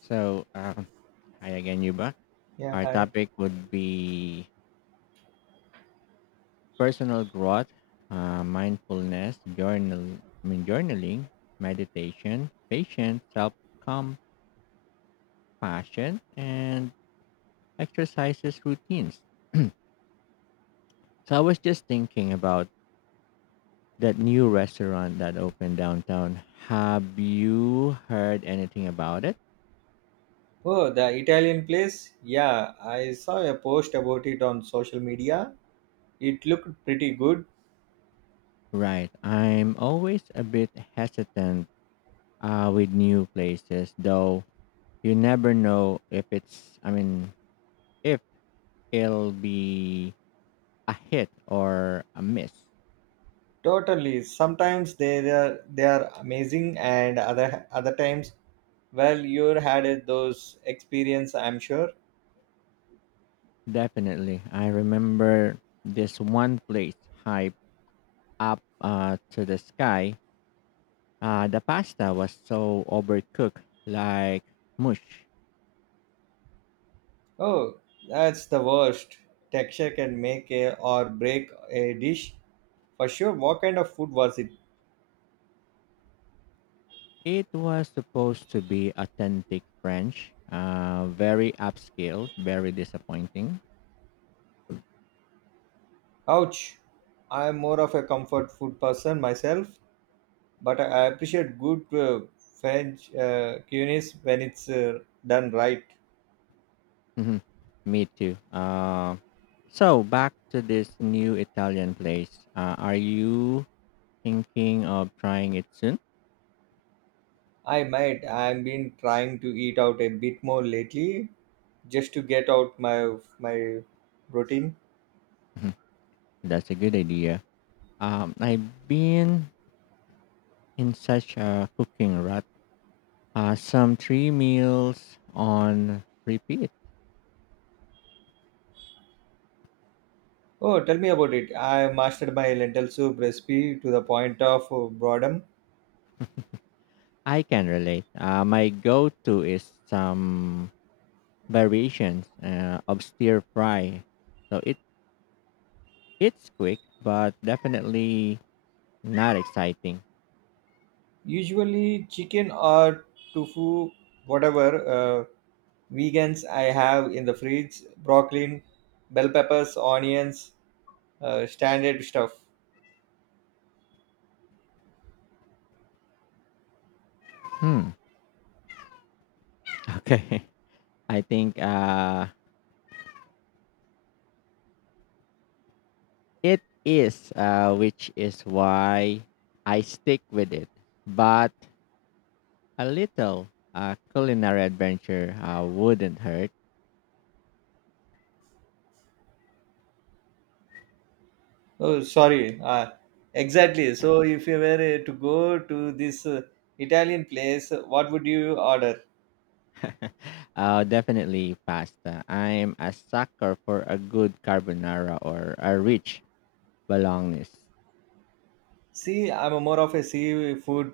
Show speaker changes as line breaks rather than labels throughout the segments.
So, um, hi again, Yuba.
Yeah,
Our
hi.
topic would be personal growth, mindfulness, journaling, meditation, patience, self-compassion, and exercises routines. So I was just thinking about that new restaurant that opened downtown. Have you heard anything about it?
Oh, the Italian place? Yeah, I saw a post about it on social media. It looked pretty good.
Right. I'm always a bit hesitant with new places, though you never know if it's I mean if it'll be a hit or a miss.
Totally. Sometimes they are amazing, and other times, well, you had it those experience, I'm sure.
Definitely, I remember this one place hype up to the sky. The pasta was so overcooked, like mush.
Oh, that's the worst. Texture can make a, or break a dish for sure. What kind of food was it?
It was supposed to be authentic French, very upscale, very disappointing.
Ouch. I'm more of a comfort food person myself, but I appreciate good French cuisine when it's done right.
Hmm. Me too. So back to this new Italian place. Are you thinking of trying it soon?
I might. I've been trying to eat out a bit more lately, just to get out my routine.
Mhm. That's a good idea. I've been in such a cooking rut. Some three meals on repeat.
Oh, tell me about it. I mastered my lentil soup recipe to the point of boredom.
I can relate. My go-to is some variations of stir fry. So it's quick, but definitely not exciting.
Usually, chicken or tofu, whatever uh, vegans I have in the fridge, broccoli, bell peppers, onions, standard stuff.
Hmm. Okay. I think it is which is why I stick with it. But a little culinary adventure wouldn't hurt.
Oh, sorry. Exactly. So, if you were to go to this Italian place, what would you order?
Definitely pasta. I'm a sucker for a good carbonara or a rich bolognese.
See, I'm a more of a seafood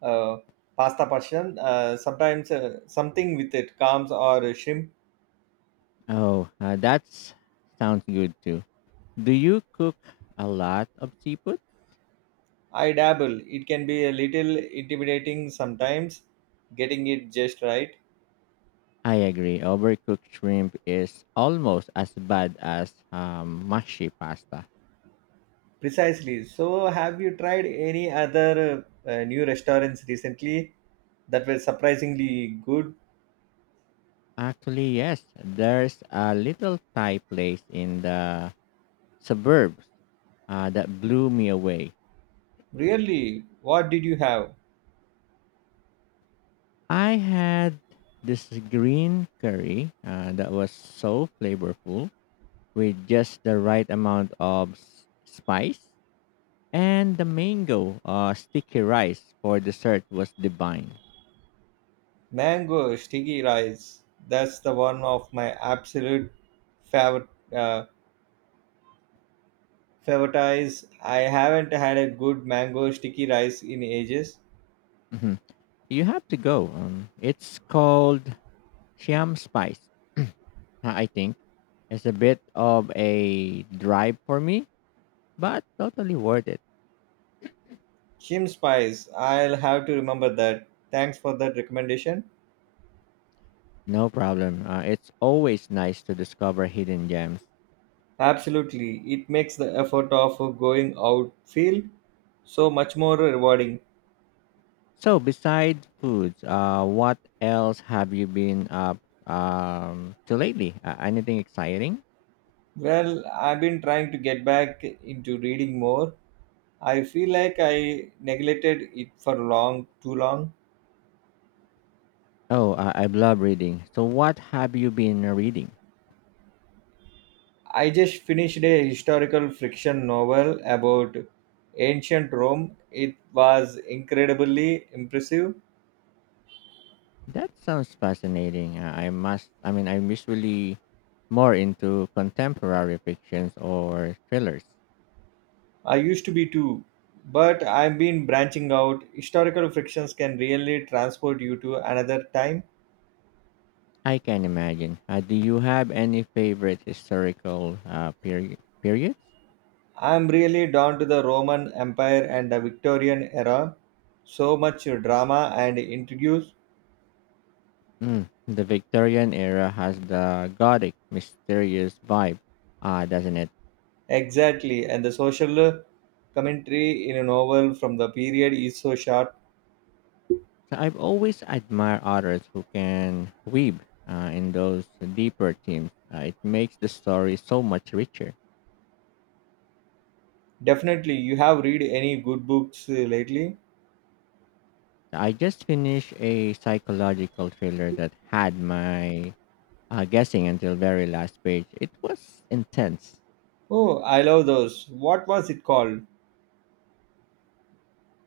uh, pasta person. Sometimes something with it, clams or shrimp.
Oh, that sounds good too. Do you cook a lot of seafood?
I dabble. It can be a little intimidating sometimes, getting it just right.
I agree. Overcooked shrimp is almost as bad as mushy pasta.
Precisely. So, have you tried any other new restaurants recently that were surprisingly good?
Actually, yes, there's a little Thai place in the suburbs that blew me away.
Really, what did you have?
I had this green curry that was so flavorful with just the right amount of spice, and the mango sticky rice for dessert was divine.
Mango sticky rice. That's the one of my absolute favorite uh, favorites. I haven't had a good mango sticky rice in ages.
Mhm. You have to go. It's called Siam Spice, I think. It's a bit of a drive for me, but totally worth it.
Chim spice. I'll have to remember that. Thanks for that recommendation.
No problem. It's always nice to discover hidden gems.
Absolutely, it makes the effort of going out feel so much more rewarding.
So besides foods, what else have you been up to lately? Anything exciting?
Well, I've been trying to get back into reading more. I feel like I neglected it for long, too long.
Oh, I love reading. So what have you been reading?
I just finished a historical fiction novel about ancient Rome. It was incredibly impressive.
That sounds fascinating. I must. I mean, I'm usually more into contemporary fictions or thrillers.
I used to be too, but I've been branching out. Historical fictions can really transport you to another time.
I can imagine. Do you have any favorite historical periods?
I'm really down to the Roman Empire and the Victorian era. So much drama and intrigue.
Mm, the Victorian era has the gothic, mysterious vibe, doesn't it?
Exactly, and the social commentary in a novel from the period is so sharp.
So I've always admired others who can weave in those deeper themes. It makes the story so much richer.
Definitely, you have read any good books lately?
I just finished a psychological thriller that had my guessing until very last page. It was intense.
Oh, I love those. What was it called?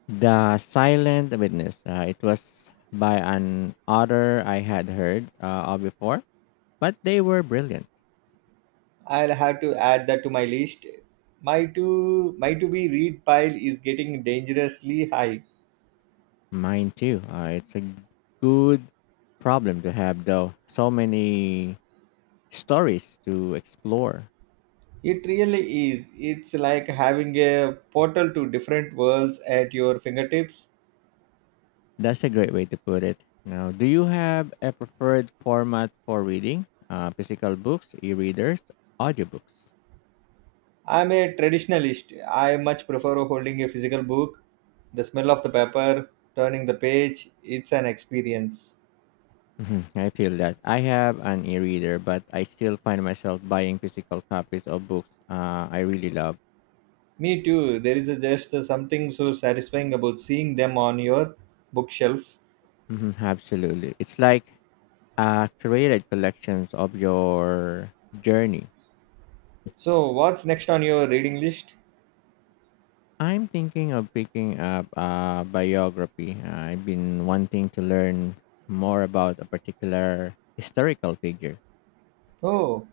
The Silent Witness. It was by an author I had heard of before, but they were brilliant.
I'll have to add that to my list. My to be read pile is getting dangerously high.
Mine too. It's a good problem to have, though. So many stories to explore.
It really is. It's like having a portal to different worlds at your fingertips.
That's a great way to put it. Now, do you have a preferred format for reading? Physical books, e-readers, audiobooks.
I'm a traditionalist. I much prefer holding a physical book. The smell of the paper, turning the page, it's an experience.
Mhm, I feel that I have an e-reader, but I still find myself buying physical copies of books I really love.
Me too. There is a just something so satisfying about seeing them on your bookshelf.
Mhm, absolutely, it's like curated collections of your journey.
So, what's next on your reading list?
I'm thinking of picking up a biography. I've been wanting to learn more about a particular historical figure.
Oh,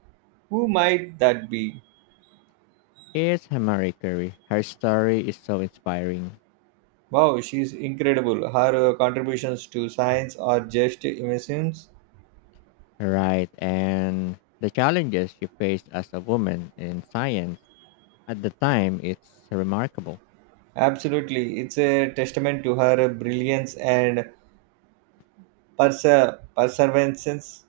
who might that be?
It's Marie Curie. Her story is so inspiring,
Wow, she's incredible. Her contributions to science are just immense.
right? And the challenges she faced as a woman in science at the time, it's remarkable.
Absolutely. It's a testament to her brilliance and perseverance.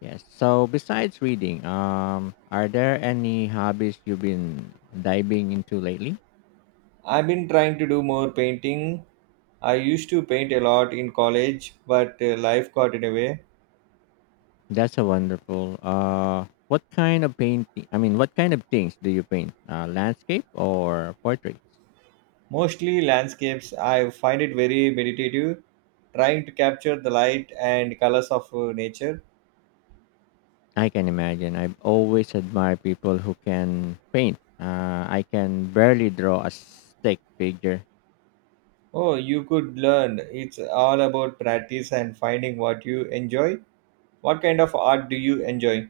Yes. So besides reading, are there any hobbies you've been diving into lately?
I've been trying to do more painting. I used to paint a lot in college, but life got in the way.
That's a wonderful. What kind of things do you paint? Landscape or portraits?
Mostly landscapes, I find it very meditative, trying to capture the light and colors of nature.
I can imagine. I've always admired people who can paint. I can barely draw a stick figure.
Oh, you could learn. It's all about practice and finding what you enjoy. What kind of art do you enjoy?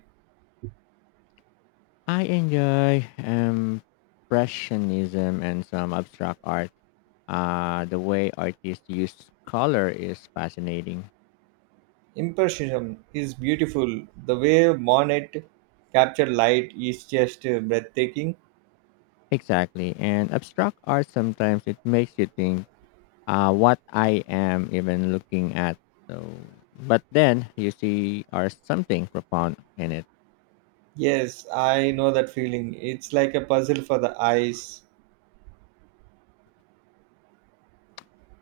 I enjoy impressionism and some abstract art. The way artists use color is fascinating.
Impressionism is beautiful. The way Monet captured light is just breathtaking.
Exactly, and abstract art sometimes it makes you think what I am even looking at. So, but then you see, are something profound in it.
Yes, I know that feeling. It's like a puzzle for the eyes.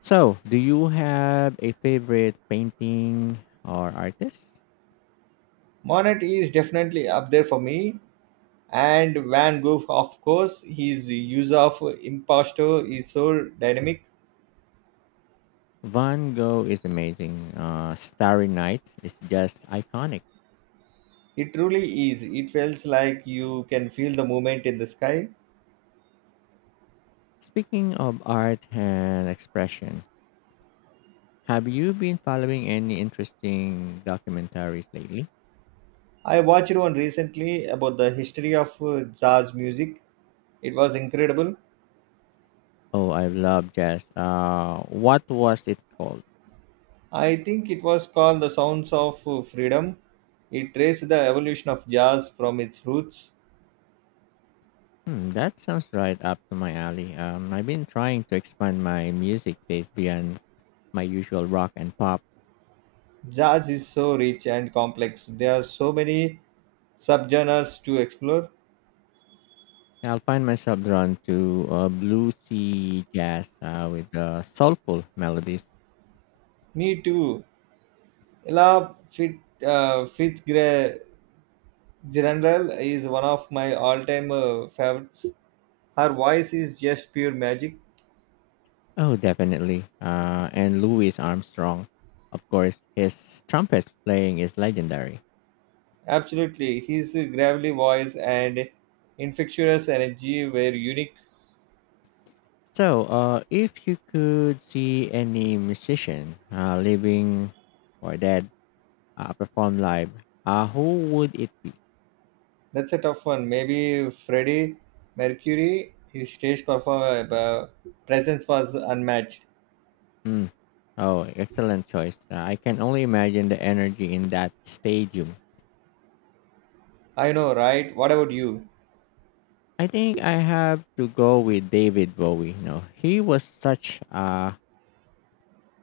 So, do you have a favorite painting or artist?
Monet is definitely up there for me, and van Gogh, of course. His use of imposto is so dynamic.
Van Gogh is amazing. Starry Night is just iconic.
It truly is. It feels like you can feel the movement in the sky.
Speaking of art and expression, have you been following any interesting documentaries lately?
I watched one recently about the history of jazz music. It was incredible.
Oh, I love jazz. What was it called?
I think it was called The Sounds of Freedom. It traced the evolution of jazz from its roots.
Hmm, that sounds right up to my alley. I've been trying to expand my music taste beyond my usual rock and pop.
Jazz is so rich and complex. There are so many subgenres to explore.
I'll find myself drawn to bluesy jazz with soulful melodies.
Me too. Ella Fit, Fitzgerald is one of my all-time favorites. Her voice is just pure magic.
Oh, definitely. And Louis Armstrong, of course, his trumpet playing is legendary.
Absolutely, his gravelly voice and infectious energy were unique.
So, if you could see any musician, living or dead, perform live, who would it
That's a tough one. Maybe Freddie Mercury, his stage presence was unmatched.
Mm. Oh, excellent choice. I can only imagine the energy in that stadium.
I know, right? What about you?
I think I have to go with David Bowie. You know, he was such a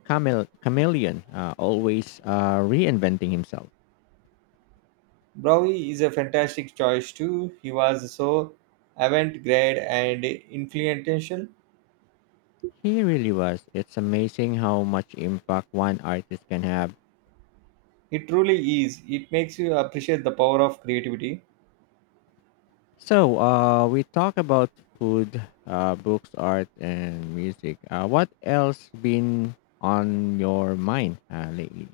chameleon, always reinventing himself.
Bowie is a fantastic choice too. He was so avant-garde and influential.
He really was. It's amazing how much impact one artist can have.
It truly is. It makes you appreciate the power of creativity.
So, we talk about food, books, art, and music. What else been on your mind lately?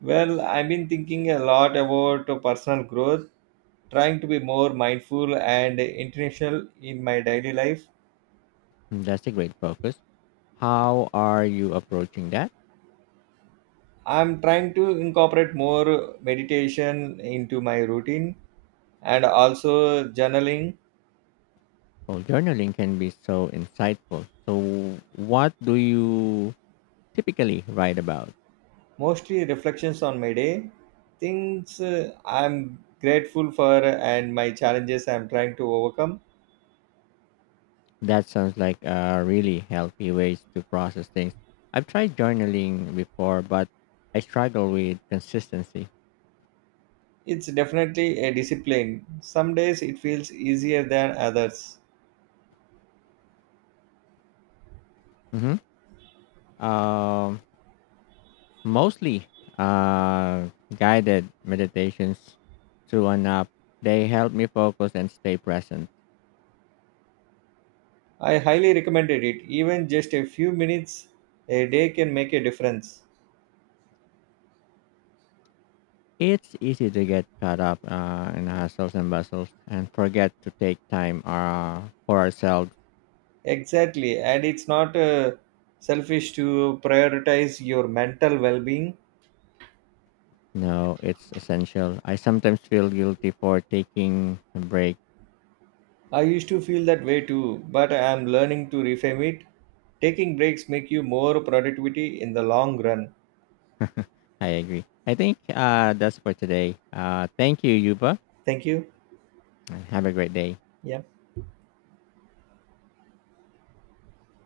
Well, I've been thinking a lot about personal growth, trying to be more mindful and intentional in my daily life.
That's a great focus. How are you approaching that?
I'm trying to incorporate more meditation into my routine and also journaling,
Well, journaling can be so insightful. So, what do you typically write about?
mostly reflections on my day, things I'm grateful for, and my challenges I'm trying to overcome.
That sounds like a really healthy ways to process things. I've tried journaling before, but I struggle with consistency.
It's definitely a discipline. Some days it feels easier than others.
Hmm. Um, mostly uh, guided meditations through an app. They help me focus and stay present.
I highly recommended it. Even just a few minutes a day can make a difference.
It's easy to get caught up in hustles and bustles and forget to take time for ourselves.
Exactly, and it's not selfish to prioritize your mental well being.
No, it's essential. I sometimes feel guilty for taking a break.
I used to feel that way too, but I am learning to reframe it. Taking breaks make you more productivity in the long run.
I agree. I think that's for today. Thank you, Yuba,
Thank you.
and have a great day.
Yeah.